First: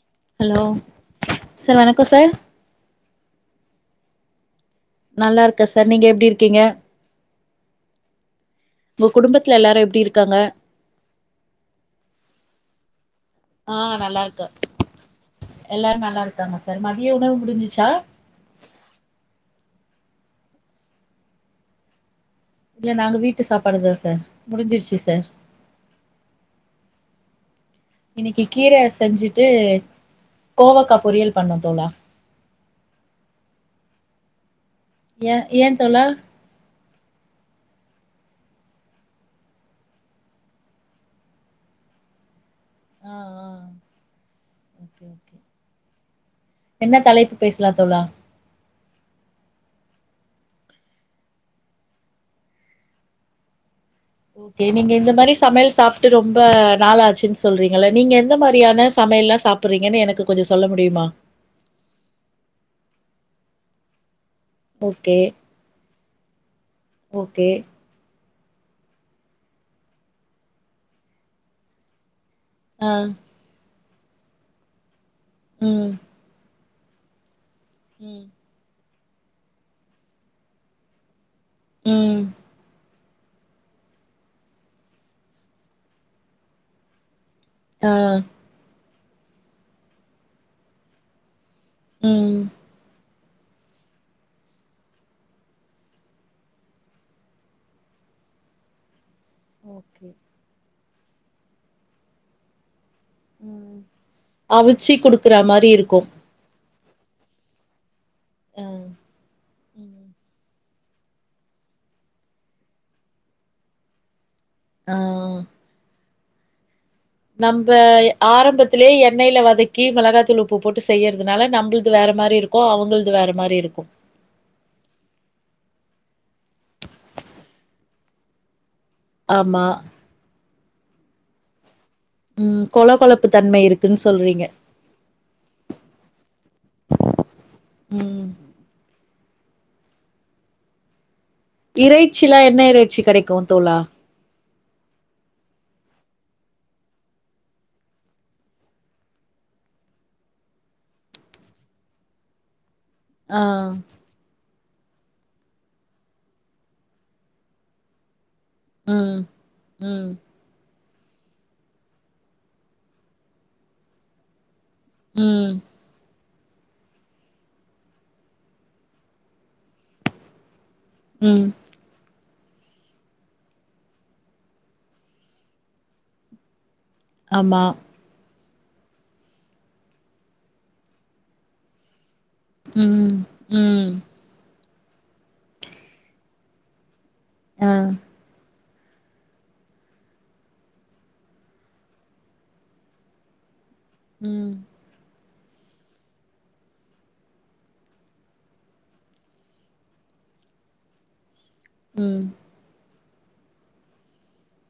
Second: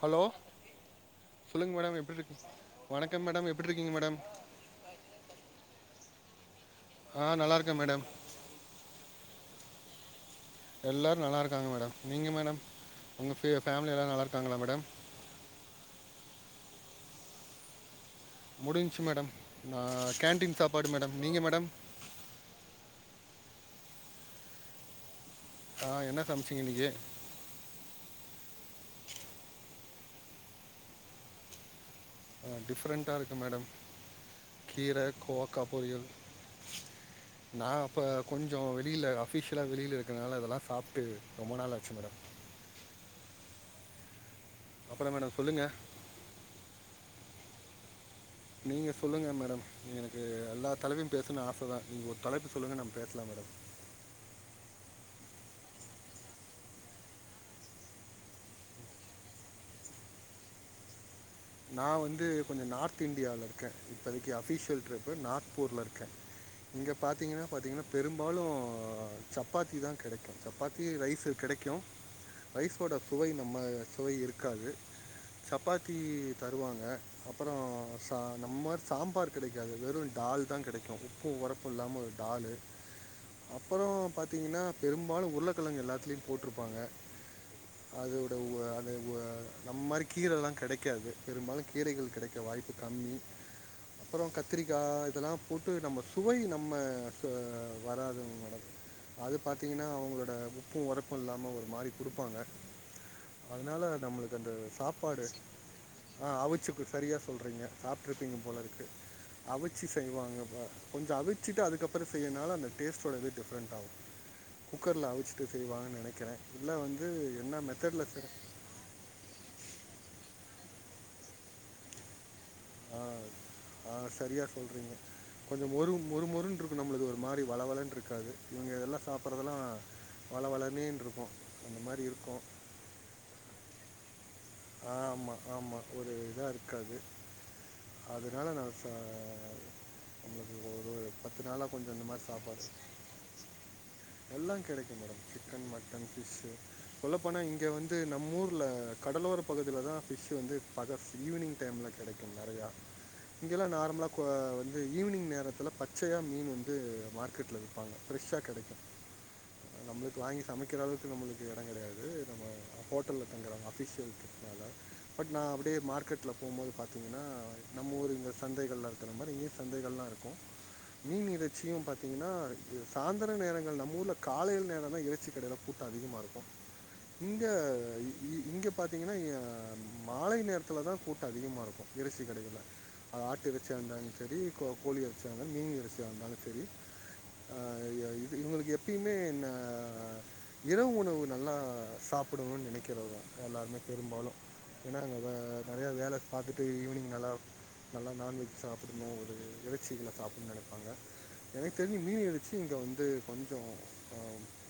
Hello சொல்லுங்க sir madam வணக்கோ எப்றீ சார் இருக்கீங் வணக்கம் மேடம் எப்படி இருக்கீங்க மேடம் நல்லா இருக்க சார் நீங்க எப்டி இருக்கீங்க ஆ நல்லா இருக்க மேடம் உங்க குடும்பத்துல எல்லாரு எப்டி இருக்காங்க எல்லோரு நல்லா இருக்காங்க மேடம் நீங்க மேடம் உங்க ஃபே ஆ ஃபேமிலி எல்லா நல்லா இருக்கு இருக்காங்களா மேடம் எல்லாரு நல்லா இருக்காங்க சார் மதியோ உணவு முடிஞ்சிச்சா முடிஞ்ச்சு மேடம் நா கேன்டீன் சாப்பாடு மேடம் நீங்க மேடம் இல்ல நாங்க வீட்டு சாப்பாடுதா சார் முடிஞ்சிருச்சு சார் ஆ என்ன சமைச்சிங்க இன்னைக்கி இன்னிக்கு கீர செஞ்சுட்டு கோவக்கா பொரியல் பண்ண தோழா ஆ டிஃப்ரெண்ட்டா இருக்கு மேடம் கீர ஏ கோவக்கா ஏ தோழா பொரியல் நா அப்ப கொஞ்சோ வெளியில ஆஃபிஷியலா வெளியில இருக்கிறனால இதெல்லா சாப்ட்டு ரொம்ப நாள் ஆச்சு மேடம் ஆ ஆ ஓகே அப்பறம் ஓகே மேடம் சொல்லுங்க என்ன தலைப்பு பேசலா தோழா நீங்க சொல்லுங்க மேடம் எனக்கு எல்லா தலைப்பையு பேசணுன்னு ஆச தா நீங்க ஒரு தலைப்பு சொல்லுங்க நம்ம பேசலா மேடம் ஓகே நீங்க இந்த மாரி சமையல் சாப்ட்டு ரொம்ப நாளா ஆச்சுன்னு சொல்றீங்கள நீங்க எந்த மாரியான சமையல்லா சாப் பிறீங்கன்னு எனக்கு கொஞ்சோ சொல்ல முடியுமா நா வந்து கொஞ்சோ நார்த் இந்தியால இருக்க இப்பதைக்கு அஃபிஷியல் ட்ரிப்பு ஓகே நார்க் பூர்ல்ல இருக்க இங்க ஓகே பாத்தீங்கன்னா பாத்தீங்கன்னா பெரும்பாலு சப்பாத்தி தா கெடைக்கு சப்பாத்தி ரைசு கெடைக்கு ஆ ரைஸோட சுவை நம்ம சுவை இருக்காது ம் சப்பாத்தி தருவாங்க அப்புறோ சா ம் நம்ம சாம்பார் கிடைக்காது வெறு டால் தா கிடைக்கு உப்பு ஒரப்பு இல்லாம ஒரு ம் டாலு அப்பறோ பாத்தீங்கன்னா பெரும்பாலு உருளக்கெழங்கு எல்லாத்துலயு போட்ருப்பாங்க ஆ அதோட உ அது உஅ நம்ம மாரி கீரல்லா கடைக்காது பெரும்பாலு கீரைகள் ம் கெடைக்க வாய்ப்பு கம்மி அப்புறோ கத்திரிக்கா இதெல்லா போட்டு நம்ம சுவை நம்ம க்கு வராதுங் மேடம் அது பாத்தீங்கன்னா ஓகே அவுங்களோட உப்பு ஒரப்பு இல்லாம ஒரு மாரி குடுப்பாங்க ம் அதனால நம்மளுக்கு அந்த அவிச்சி சாப்பாடு குடுக்குற மாரி இருக்கு ஆ அவுச்சி சரியா சொல்றீங்க சாப்ட்ருப்பீங்க ஆ போல இருக்கு அவுச்சு ம் செய்வாங்க அப கொஞ்சோ அவிச்சிட்டு அதுக்கப்புறோ செய்றதுனால அந்த டேஸ்டோ‌ட இது டிஃப்ரெண்ட் ஆவு ஆ குக்கர்ல அவிச்சிட்டு செய்வாங்கனு நெனைக்கிறே இல்ல வந்து என்ன மெத்தட்ல‌ செய்றா த்லே எண்ணெய்ல வதக்கி மெளகாத்தூள் உப்பு போட்டு செய்யறதுனால நம்பள்து வேற மாரி இருக் கு ஆ அவங்கள்து வேற மாரி இருக்கு ஆ சரியா சொல்றீங்க கொஞ்சோ மொறு மொறு மொறுனு இருக்கு நம்மள்து ஒரு மாரி வளவளன்னு இருக்காது இவங்க எல்லா சாப்புட்றதுலா ஆமா வள வளனேனு இருக்கு அந்த மாரி இருக்கு ம் கொழ கொழப்பு தன்மை இருக்குனு சொல்றீங்க ஆ ஆமா ஆமா ஒரு இதா இருக்காது ம் அதனால நா சா எனக்கு ஒரு பத்து நாளாக கொஞ்சம் இந்த மாதிரி இறைச்சிலா என்ன இறைச்சி கெடைக்கு தோழா எல்லா கெடைக்குங்க சிக்கன், மட்டன், ஃப்ஷ் சொல்லப் போனா இங்க வந்து நம் ஊர்ல கடலோர பகுதியிலதா ஃபிஷ் வந்து பகு ஈவினிங் டைம்ல கெடைக்கு நெறையா ஆ இங்கல்லா நார்மலா கு வந்து ஈவினிங் நேரத்தில பச்சையா மீன் வந்து மார்க்கெட்ல விப்பாங்க ஃப்ரெஷ்ஷா கெடைக்கு ம் ம் நம்மளுக்கு வாங்கி சமைக்கிற அளவுக்கு நம்மளுக் எடங் கிடையாது நம்ம ஹோட்டல தங்கற அபிஷியல்னால பட் நா ம் அப்டியே மார்க்கெட் ல போம்போது பாத்தீங்னா நம்ம ஊர் இந்த சந்தைகள்ல இருக்கிற மாரி இங்கயு சந்தைகள்லா இருக்கு மீன் ம் இறைச்சியு பாத் திங்னா இது சாயந்தர நேரங்கள் நம்ம ஊர்ல காலை நேரம்தா இறைச்சி கடையில கூட்டோ அதிகமா இருக்கு இங்க ஆமா ஈ இங்க பாத்தீங்கனா ஆ மாலை நேரத்துலதா கூட்டோ அதிகமா இருக்கு இறச்சி கடைகள்ல ம் அது ஆட்டு இறச்சியா ம் இருந்தாலு செரி கோ கோழி இறச்சியா இருந்தாலு மீன் இறைச்சியா இருந்தாலு செரி ஆ இது இவங்களுக்கு எப் ப்யுமே இந்த இரவு உணவு நல்லா சாப்புடனுனு நெனைக்கிறவங்க எல்லாருமே பெரும்பா ம் ஏன்னா அங்க வே நறைய வேலை பாத்துட்டு ஈவினிங் நல்லா நல்லா நான்வெஜ் சாப்புடணு ஒரு இறைச்சிகள சாப்புட்னு நெனைப்பாங்க எனக்கு தெரிஞ்சு மீன் ம் இறைச் சிங்க இங்க வந்து கொஞ்சோ அ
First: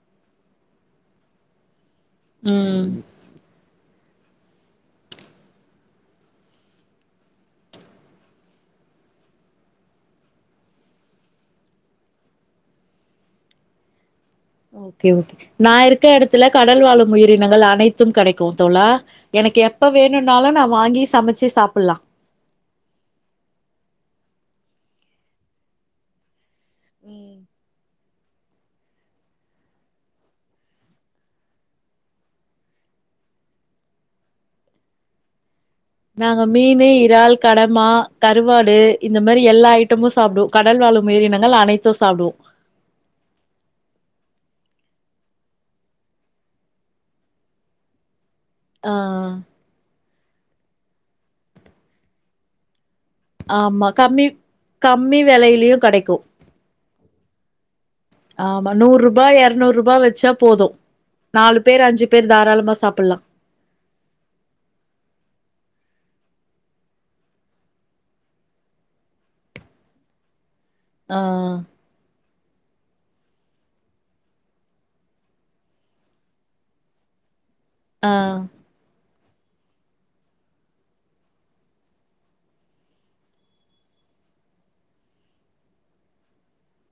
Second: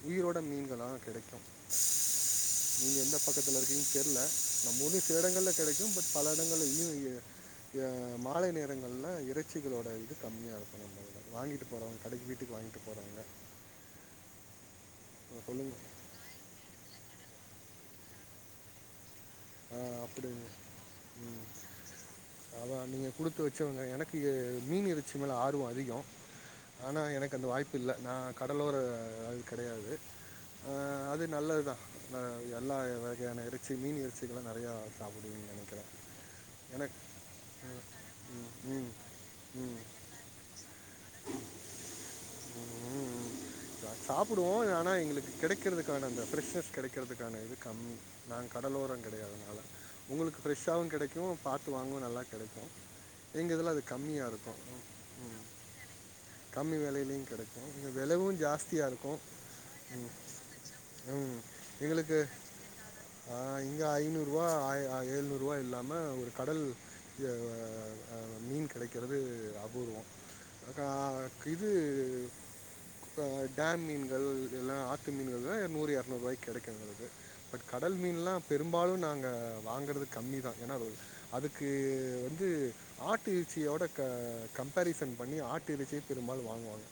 உயிரோட மீன்கள்லாதா கெடைக்கு ம் நீங்க எந்த பக்கத்துல இருக்கீங்கனு தெரில நம்ம ஊர்லயு சில இடங்கள்ல கெடைக்கு பட் பல இடங்கள்ல ஈவ்னிங் ஆ மாலை நேரங்கள்ல இறைச்சிகளோட இது கம்மியா இருக்குங்க வாங்கிட்டு போறவங்க கடைக்கு வீட்டுக்கு வாங்கிட்டு போறவங்க ஓகே ஓகே நா சொல்லுங்கள் இருக்க எடத்துல கடல் வாழும் உயிரினங்கள் அனைத்து கெடைக்கு தோழா எனக்கு எப்போ அப்படி வேணுன்னாலு நா வாங்கி சமச்சு சாப்பிட்லா அதா நீங்க குடுத்து வச்சவங்க எனக்கு மீன் இறைச்சி மேல ஆர்வ அதிகம் ஆனா எனக்கு அந்த வாய்ப்பு இல்ல நா கடலோர ஆள் கிடையாது ஆ அது நல்லதுதா ஆ எல்லா வகையான இறைச்சி மீன் இறைச்சி இதெல்லா நெறையா சாப்புடுவிங்கனு நெனைக்கிறே நாங்க மீனு, இறால், கடமா, கருவாடு ம் இந்த மாரி எல்லா ம் ஐ ட்டமு சாப்புடுவோ கடல் வாழ் உயிரினங்கள் அனைத்து சாப்புடுவோ யா சாப்புடுவோ ஆனா எங்களுக்கு கெடைக்கறதுக்கான அந்த ஃப்ரெஷ்னஸ் கெடைக்கறதுக்கான இது கம்மி நாங்க ஆ கடலோரோ கெடயாததுனால உங்களுக்கு ஃப்ரெஷ்ஷாவு கெடைக்கு பாத்து வாங்கவு நல்லா கெடைக்கு ஆமா கம்மி கம்மி வெலையிலயு கெடைக்கு கம்மி வெலையிலயு கெடைக்கு இது வெலவு ஜாஸ் நூற்ரூபா எர்நூற்ரூபா வச்சா போது ம். நாலு பேர் அஞ்சு எங்களுக்கு பேர் தாராளமா சாப்புட்லா ஆ இங்க ஐநூற்ரூவா ஆய் அ ஏழ்நூற்ருவா இல்லாம ஒரு கடல் அ இங்க மீன் கெடைக்கிறது அபூர்வோ ஆ கிது இப்ப டேம் மீன்கள் எல்லா ஆத்து மீன்கள்லா நூறு எர்நூற்வாய்க்கு கெடைக்கு எங்களுக்கு பட் கடல் ஆ மீன்ல்லா பெரும்பாலு நாங்க வாங்கறது கம்மிதா ஏனா ரொ அதுக்கு வந்து ஆட்டு இறச்சியோட க கம்பேரிசன் பண்ணி ஆட்டு இறச்சியே பெரும்பாலு வாங்குவாங்க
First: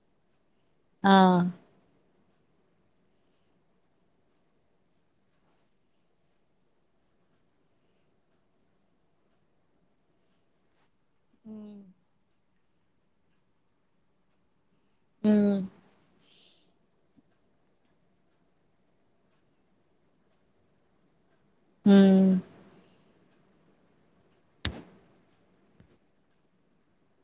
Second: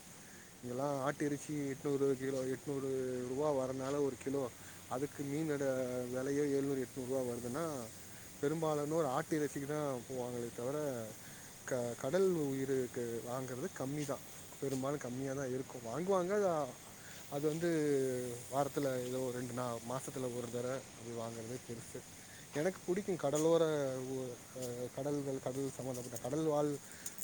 இங்கெல்லா ஆ ஆட்டு இறச்சி எட்நூறு கிலோ எட்நூறு ரூவா வரனால ஒரு கிலோ அதுக்கு மீனட வெலையே ஏழ்நூறு எட்நூற்ருவா வருதுனா பெரும்பாலனோர் ஒரு ஆட்டு இறசிக்குதா போவாங்களே தவர க கடல் உயிருக்கு வாங்கறது கம்மிதா பெரும்பாலு கம்மியாதா ம் இருக்கு வாங் ங்குவாங்கதா அது வந்து வாரத்துல எதோ ஒரு ரெண்டு நா மாசத்துல ஒரு தர அப்டி வாங்க றதே பெருசு ம் எனக்கு புடிக் க்கு கடலோர உ அ கடல்கள் கடல் சம்பந்தப்பட்ட கடல் வாழ்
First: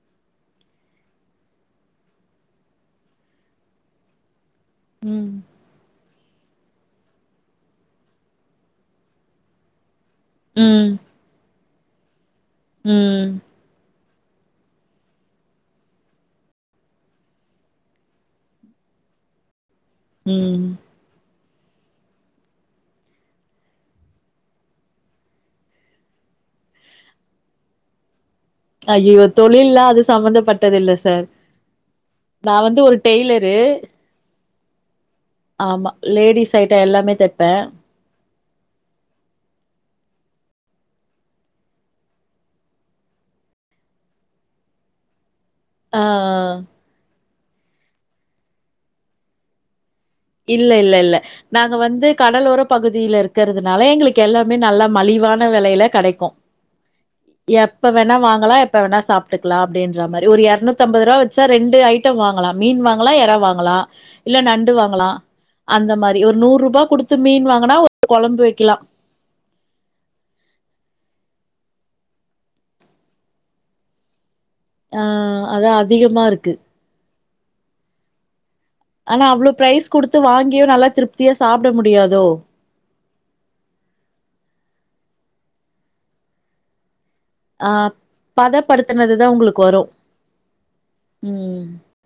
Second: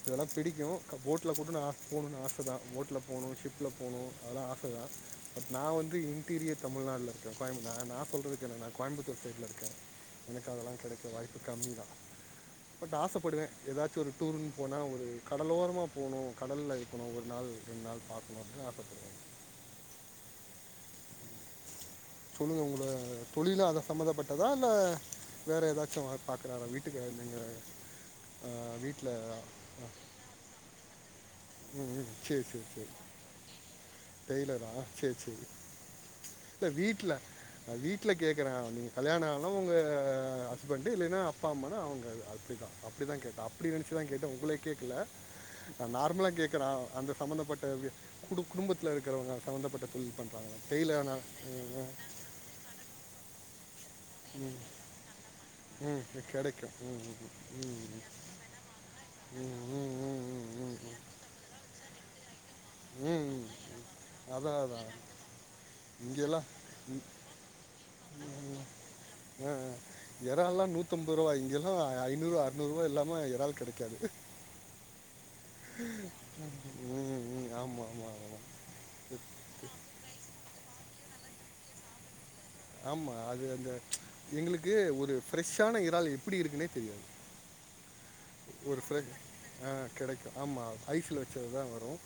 இதெல்லா பிடிக்கு போட்ல கூட நா போணுனு ஆசதா போட்ல போணு ஷிப் ட்ல போனு அதெல்லா ஆசதா ம் பட் நா வந்து இன் டீரியர் தமிழ்நாட்ல இருக்க கோயம்பு நா நா சொல்றதுக்கென்ன நா கோயம்புத்தூர் சைட்ல இருக்க எனக்கு அதெல்லா ம் கெடைக்க வாய்ப்பு கம்மிதா பட் ம் ஆசப்படுவ எதாச்சு ஒரு டூருன் போனா ஒரு கடலோரமா போனு கடல்ல இருக்கணு ஒரு நாள் ரெண்டு நாள் பாக்கணு ஆசப்ப ம் சொல்லுங்க உங்கள தொழிலா அத சம்மதப்பட்டதா இல்ல வேற எதாச்சு ஒர்க் பாக்கறாரா வீட்டுக்கா நீங்க அய்யயோ தொழில்லா அது சம்மந்தப்பட்டதில்ல சார் ம்ம் சேரி நா சேரி வந்து சேரி ஒரு டெய்லரு டெய்லரா சேரி சேரி ஆமா லேடிஸ் ஐட்டோ எல்லாமே தெப்ப ட்ல கேக்கற நீங்க கல்யாணோ ஆன உங்க ஹஸ்பண்ட்டு இல்லேனா அப்பா அம்மானா அவங்க அப்டிதா அப்டிதா கேட்ட அப்டி நெனைச்சுதா கேட்ட உங்கள கேக்கல நா ஆ நார்மலா கேக்கற அந்த சம்பந்தப்பட்டது கு குடும்பத்துல இருக்கறவங்க சம்பமந்தப்பட்ட தொழில் பண் இல்ல இல்ல இல்ல நாங்க வந்து கடலோர பகுதில இருக்கறதுனால எங்களுக்கு எல்லாமே நல்ல மலிவான வெல ல ம், கெடைக்கு கிடைக்கும் ம் ம் எப்ப ம் வேணா வாங்கலா எப்ப வேணா ம் சாப்ட்டுக்லா ம் அப்டின் ற ம் மாரி ஒரு ம் ம் ம் எர்நூத்தம்பது ரூவா வெச்சா ரெண்டு ஐ ட்டோ வாங்கலா மீன் வாங்கலா ம் எறா ம். வாங்கலா இல்ல அதான் நண்டு அதான் வாங்கலா அந்த மாரி ஒரு இங்கெல்லாம் நூர்ரூபா ம், குடுத்து மீன் வாங்கனா ஒரு கொழம்பு வைக்கலா அ அ எறால்லா நூத்தம்பது ரூவா இங்கெல்லா ஐநூர்வா அற்நூறுவா இல்லாம எறால் கெடைக்காது ஆ அதா அதிகமா இருக்கு ம் ம் ஆமா ஆமா ஆனா அவ்ளோ பாரைஸ் குடுத்து வாங்கியு நல்லா திருப்தியா சாப்ட முடியாதோ ஆமா அது அந்த எங்களுக்கு ஒரு ஃப்ரெஷ்ஷான இறால் எப்டி இருக்குன்னே தெரியாது ஆப் ஒரு ஃப்ர ஆ கெடைக்கு ஆமா ஐஸ்ல வச்சதுதா ம் வரும்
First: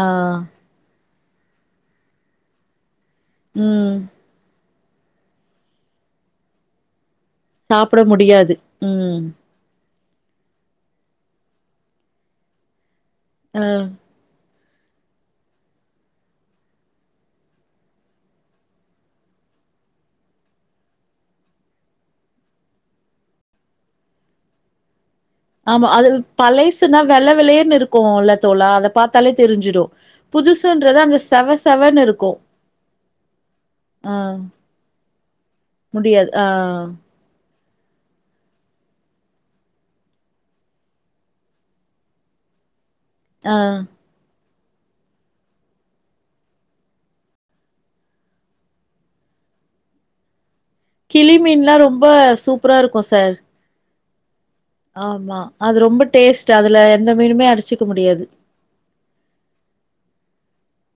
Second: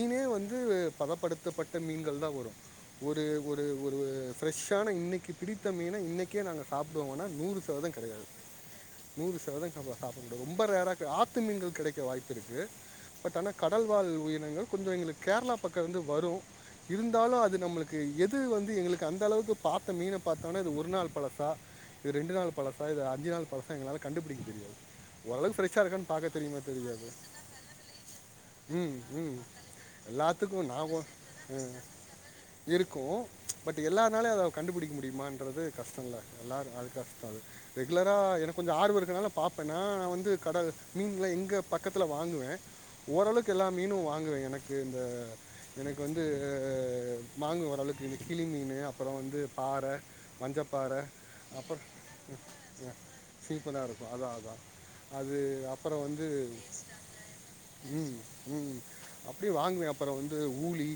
ஆ வந்து பதப்படுத்தப்பட்ட மீன்கள் தா வரும் ஒரு ஒரு ம் ஒரு ஃப்ரெஷ் பட் ஆனா இன்னைக்கு பிடித்த மீன இன்னிக்கே நாங்க சாப்புடுவோமான்ன னு நூறு ரதவீதம் சதவிதம் சாப்ட கிடையாது முடியாது ம் நூறு சதவிதம் க சாப்பிடக்கூாது ரொம்ப ரேரா ஆத்து மீன்கள் கிடைக்க வாய்ப்பு இருக்கு பட் ஆனா ஆ கடல்வாழ் உயிரினங்கள் கொஞ்சோ எங்களுக்கு கேரளா பக்கம் வந்து வரும் இருந்தாலும் அது நம்மளுக்கு எது வந்து எங்களுக்கு அந்த அளவுக்கு பரத்து மீனை பாத்தோன்னே இது ஒரு நாள் பழசா இது ரெண்டு நாள் பழசா இது அஞ்சு நாள் பழசா எங்களால கண்டுபிடிக்க தெரியாது ஓரளவுக்கு ஃப்ரெஷ்ஷா ஆமா அது இருக்கான்னு பாக்க தெரியுமா பழைசுனா தெரியாதா வெள்ள வெளேர்னு இருக்குல்ல தோழா அத உம் பாத்தாலே உம் தெரிஞ்சிடு எல்லாத்துக்கு நா புதுசுன்றது உ அந்த செவ அ செவன்னு இருக்கு இருக்கும் பட் ஆ எல்லார்னாலையு அதை கண்டுபிடிக்க முடியுமான்றது கஷ்டம் இல்லை முடியாது ஆ எல்லாரும் அது கஷ்டம் அது ரெகுலரா எனக்கு கொஞ்சோ ஆர்வம் இருக்கறனால பாப்பே நா நா வந்து கடல் மீன்லா எங்க பக்கத்துல வாங்குவே ஓரளவுக்கு ஆ எல்லா மீனும் வாங்குவே எனக்கு க்கு இந்த எனக்கு வந்து வாங்குவ ஒர் அளவுக்கு இந்த கிளி மீனு அப்புறம் வந்து பாற மஞ்சப்பாறை கிளி மீன்லா ரொம்ப சூப்பரா இருக்கும் சார் சூப்பரா இருப்பா அதா அதா அது ஆமா அப்புறோ ரொம்ப வந்து டேஸ்ட் அதுல எந்த மீனுமே அடிச்சுக்க உம் முடியாது உம் அப்படியே வாங்குவே அப்பற வந்து ஊலி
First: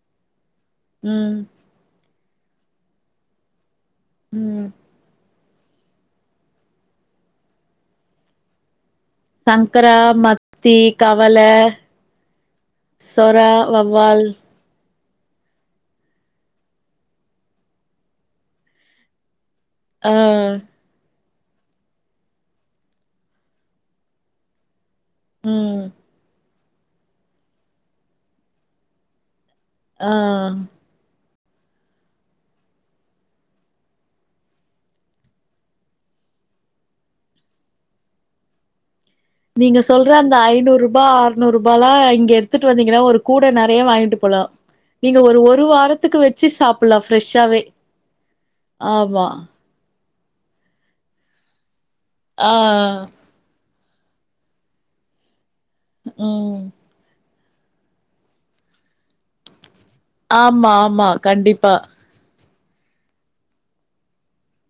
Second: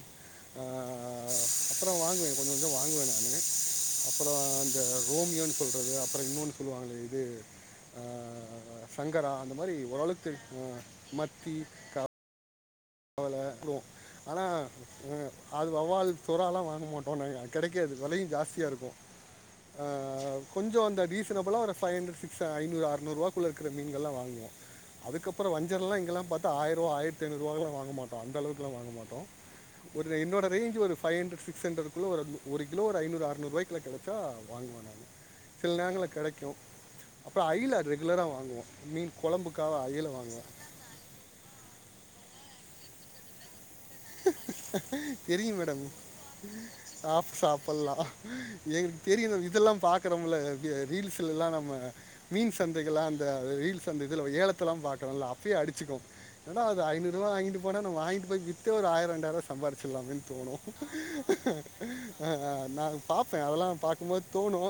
ஆ ம் அப்பறோ வாங்குவே கொஞ்சோ கொஞ்சோ வாங்குவே நானு அப்புளோ ம் அந்த ரோமியோன்னு சொல்றது இன்னோ அப்புறம் இன்னொன்னு சொல்லுவாங்களே இது சங்கரா அந்த சங்கரா மாகறலஓரளவுக்கு மத்தி கவல மத்தி அவல சொறா வவ்வால் [unintelligible] ஆனா அங்க அது வவ்வால் சுறால்லா வாங்க மாட்டோ நினைக்கே கிடைக்காது விலையு ஜாஸ்தியா இருக்கும் அ ஆ கொஞ்சோ அந்த டீசன் அபுலா ஒரு ஃபைவ் ஹண்ரட் சிக் ஸ் ஐநூறு ஆறுநூறுவாக்குள்ள இருக்கிற மீன்கள்ல்லா வாங்குவோ அதுக்கப்புறோ ம் வஞ்சிரல்லா இங்கல்லா பாத் தா ஆயரூவா ஆயிரத்தி ஐநூறுவாக்குல்லா வாங்க மாட்டோ அந்த அளவுக்கெல்லா வாங்க மாட்டோ ஆ ஒரு என்னோட ரேன்ச் ஒரு ஃபைவ் ஹண்ரட் சிக்ஸ் ஹண்ரட் இவ்ளோ ஒரு கிலோ ஒரு ஐநூறு ஆறுநூறு ரூவாய்க்குள்ள கெடைச்சா வாங்குவே நானு சில நேரங்கள்ல கெடைக்கு அப்ப ஐல ரெகுலரா வாங்குவோ மீன் கொழம்பு நீங்க சொல்ற அந்த ஐநூறு ரூபா ஆறுநூறு ரூபால்லா இங்க எடுத்துட்டு வந்தீங்கன்னா ஒரு கூடை நறைய வாங்கிட்டு போலா நீங்க ஒரு தெரியு ஒரு மேடம் வாரத்துக்கு வச்சு சாப்புல்லா சாப் ஃப்ரெஷ்ஷாவே சாப்பிட்லா எங்களுக்கு ஆமா தெரியு மேம் இதெல்லா பாக் கறமில்ல ரீல்ஸ்ல எல்லா நம்ம மீன் ஆ சந்தைகெல்லா இந்த ரீல்ஸ் அந்த இதுல ஏலத்தல்லா பாக்கறோ இல்ல அப்பயே அடிச்சுகும் ம் என்னடா இது ஐநூறு ரூவா வாங்கிட்டு போனா நாம்ப வாங்கிட்டு போயி வித்தே ஒரு ஆயிரம் ரெண்டாயிர ரூவா சம்பாரிச்சிலாமேன்னு தோணும் ஆமா ஆமா கண்டிப்பா ஆமா அ அ நா பாப்பே அதெல்லா பாக்கும்போது தோணு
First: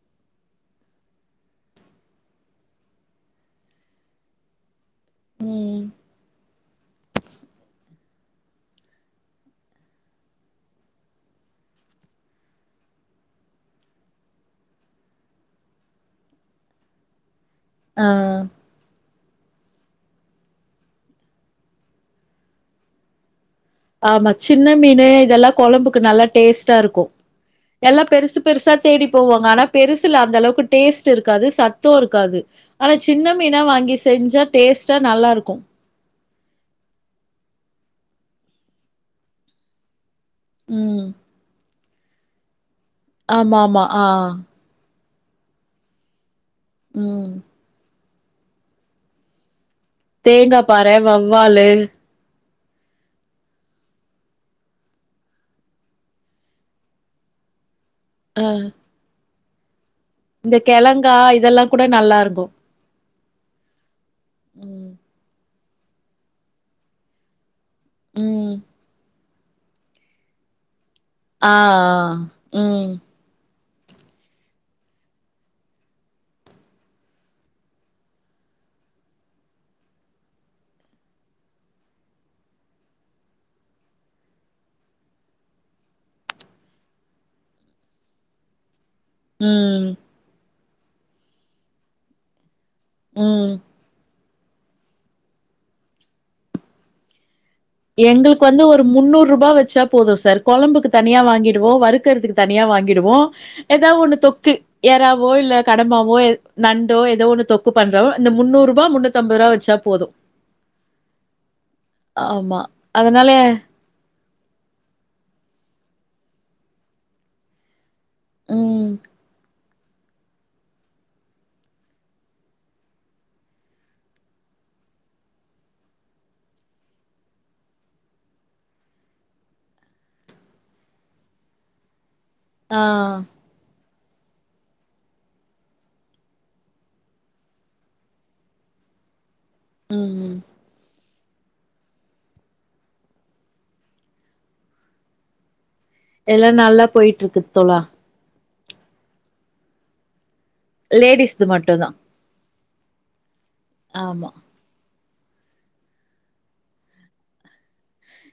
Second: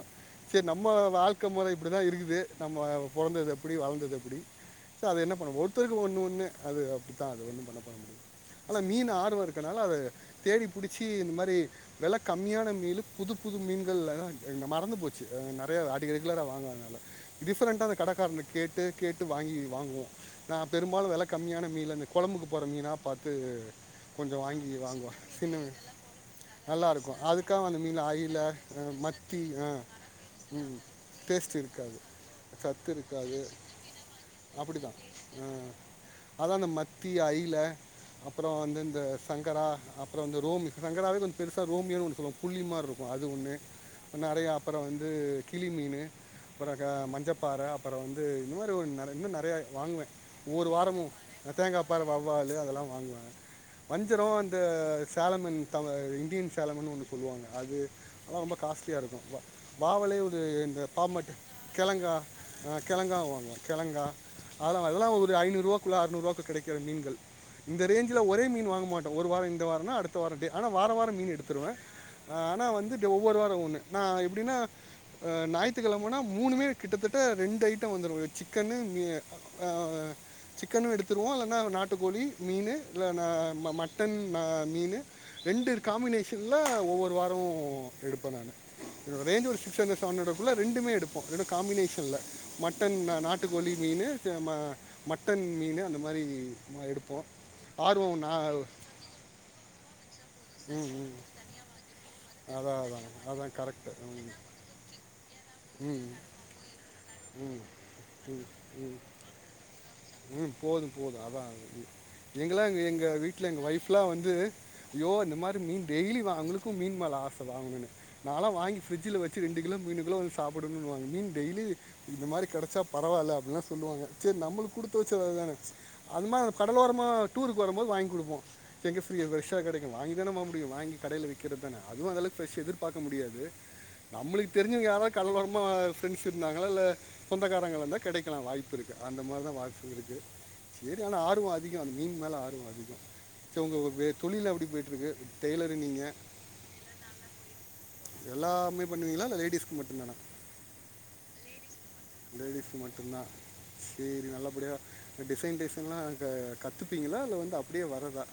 சேரி நம்ம வாழ்க்கை முறை இப்படி தா இருக்குது நம்ம பொறந்தது அப்டி வளந்தது அப்டி சோ அது என்ன பண்ணும் ம் ஒருத்தருக்கு ஒன்னு ஒன்னு அது அப்படிதா அது ஒன்னும் பண்ண பண்ண முடியும் ஆனா மீனு ஆர்வோ இருக்கனால அதை தேடி புடிச்சி இந்த மாறி விலை கம்மியான மீனு புது புது மீன்கள்ல தா மறந்து போச்சு நெறைய அடி ரெகுலரா வாங்குவாங்க இல்ல டிஃப்ரெண்டா அந்த ஆ கடைக்காரன கேட்டு கேட்டு வாங்கி வாங்குவோ நா பெரும்பாலு வெல கம்மியான மீன்ல அந்த கொழம்புக்கு போட்ர மீனா பாத்து ஆமா சின்ன மீனு இதெல்லா கொழம்புக்கு நல்லா டேஸ்ட்டா இருக்கூ நல்லாயிருக்கும் அதுக்காக அந்த எல்லா மீன் பெருசு அயில பெருசா அஹ் தேடி மத்தி போவாங்க ஆனா ஆ பெருசில்ல அந்த அளவுக்கு டேஸ்ட்டு இருக்காது சத்து இருக்காது ஆனா சின்ன மீனா வாங்கி செஞ்சா அப்புடிதா டேஸ்ட்டா நல்லா அ இருக்கு அதா அந்த மத்தி அய்ல அப்பறொ வந்து இந்த சங்கரா அப்பறோ வந்து ரோமி ம் சங்கராலையே கொஞ்ச பெருசா ரோமியோ ஒன்னு சொல்லுவோம் புளி மாருக்கூ அது ஒண்ணு ஆமா ஆமா ஆ நறையா அப்பற வந்து கிளி மீனு அப்பற க ம் மஞ்சப்பாற அப்பற வந்து இந்த மாரி ஒரு நறையா இன்னும் நறைய வாங்குவே தேங்கா ஒவ்வொரு பாற வாரமு வவ்வாலு தேங்கா பாற வவ்வாலு அதெல்லா வாங்குவே வஞ்சரொ அந்த சேலமன் த இந்தியன் சேலமன்னு ஒன்னு சொல்லுவாங்க அது அதல்லா அ ரொம்ப காஸ்ட்லியா இருக்கூ வாவலே ஒரு இந்த கெழங்கா பாம்பட்டு இதெல்லா கூட கெழங்கா நல்லா இருக்கு ஆ கெழங்காவு வாங்குவோ கெளங்கா அதலா ம் அதெல்லா ஒரு ஐநூறுவாக்குள்ள அறுநூறுவாக்குள்ள கெடைக்குற மீ்ன்கள் இந்த ரேஞ்சுல ஒரே ம் மீன் வாங்க மாட்டோ ஒரு வாரொ இந்த வாரொன்னா அடுத்த வாரொ ஆனா வாரொ வாரொ மீன் ஆ எடுத்துர்வ ஆ ஆனா ம் வந்து ஒவ் வொரு வாரொ ஒண்ணு நா எப்டின்னா அ நாயித்துகெழமன்னா மூணுமே கிட்டத்தட்ட ரெண்டு ஐட்டொ வந்துரு சிக்கன்னு மீனு அ சிக்கனு எடுத்துருவோ இல்லன்னா நாட்டுக்கோழி மீனு இல்லனா மட்டன் அ மீனு ரெண்டு காமீனேஷன்ல ஒவ்வொரு வாரொ எடுப்ப நானு என்னோட ரேஞ்சு ஒரு சிக்ஸ் ம் அன்றட் செவன் அன்றட் குல்ல ரெண்டுமே எடுப்பொ காமினேஷன்ல மட்டன் நாட்டு ம் மீனு மட்டன் மீனு அந்த மாரி எடுப்போ எங்களுக்கு வந்து ஒரு முன்னூறுபா வெச்சா போது சார் கொழம்புக்கு ம் ம். தனியா வாங்கிருவோ வருக்கறதுக்கு தனியா அதான் அதான் வாங்கிடுவோ அதான் எதா ஒண்ணு கரெக்டு தொக்கு எறாவோ இல்ல ம் கடம்பாவோ நண்டோ ஏதோ ஒண்ணு தொக்கு பண்றோ இந்த ம் முன்னூறு ருபா ம் முன்னூதம்பதுருவா வெச்சா போது ம் போது போது அதா ஆமா எங்கல்லா எங்க அதனால வீட்டுல எங்க ஒய்ஃப் லா வந்து யோ இந்த மாரி மீன் டெய்லி வாங் அவங்ளுக்கு மீன் மேல ஆசதா நாலா வாங்கி ம் ப்ரிட்ஜ்ல வெச்சு ரெண்டு கிலோ மூணு கிலோ வந்து சாப்பிடணுன்வாங்க மீன் டெய்லி இந்த மாரி கெடைச்சா பரவால்ல அப்டின்லா சொல்லுவாங்க சரி நம்மளு குடுத் ச்சது தான அது மாரிந்த கடலோரமாக டூருக்கு வரும்போது வாங்கி குடுப்போ எங்க ஃப்ரீ ஃப்ரஷா கெடைக்கு வாங்கி தான போ முடியு வாங்கி கடைல விக் கிறதான அதுவு அதெல்லா ஃபிரஷ் ஆ எதிர்பார்க்க முடியாது நம்மளுக்கு தெரிஞ்சவுங்க யாராவ்து கடலோரமா ஃப்ரெண்ட்ஸ் இருந்தாங்களா இல்ல சொந்தகாரங்களாந்தா கெடைக்கலா வாய்ப்பு இருக்கு அந்த மாரிதா வாய்ப்பு ம் இருக்கு ஆனா ஆர்வோ அதிகொ அந்த மீன் மேல ஆர்வௌ அதிகொ சோ உங்க தொழில்ல் எப்புடி போய்ட்டுருக்கு டெய்லரு நீங்க எல்லா நல்லா போயிட்டுருக்கு தோழா எல்லாமே பண்ணுவீங்ளா இல்ல லேடிஸ்க்கு மட்டும்ந்தானா லேடிஸ்து மட்டு்ந்தா லேடிஸ்கு மட்டுந்தா சேரி ஆமா நல்லபடியா டிசைன் டிசைன்லா க கத்துப்பீங்களா இல்ல வந்து அப்டியே வரதா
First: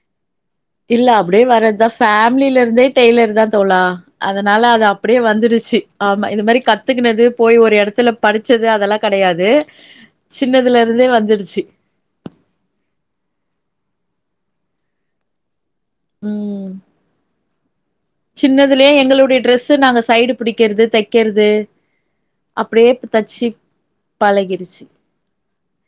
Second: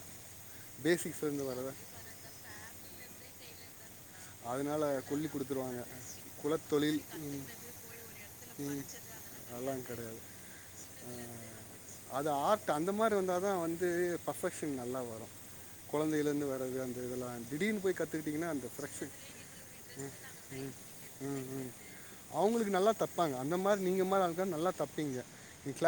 இல்ல அப்டியே பேசிக்ஸ்லேருந்து வரதா வர்றதா ஃபேமிலிலருந்தே டெய்லர் தா தோழா அதனால அது அதனால் அப்டியே கொல்லி வந்துருச்சி கொடுத்துருவாங்க ஆமா இது மாரி குலத்தொழில் கத்துக்குனது ம், போய் ஒரு எடத்துல படிச்சது அதெல்லா கடையாது அதெல்லாம் கிடையாது சின்னதுலருந்தே வந்துடுச்சி அது ஆர்ட் அந்த மாரி வந்தாதா வந்து பர்ஃபெக்ஷன் நல்லா வரு கொழந்தைல இருந்து ம் வறது அந்த இதெல்லா திடீர்னு போய் கத்துக்கிட்டீங்கன்னா அந்த சின்னதுலயே ப்ரெஷ் கிறது அவங்களுக்கு நல்லா தெப்பாங்க அந்த மாரி நீங்க மாரி ஆ நல்லா பழகிடுச்சு தெப்பீங்க நீ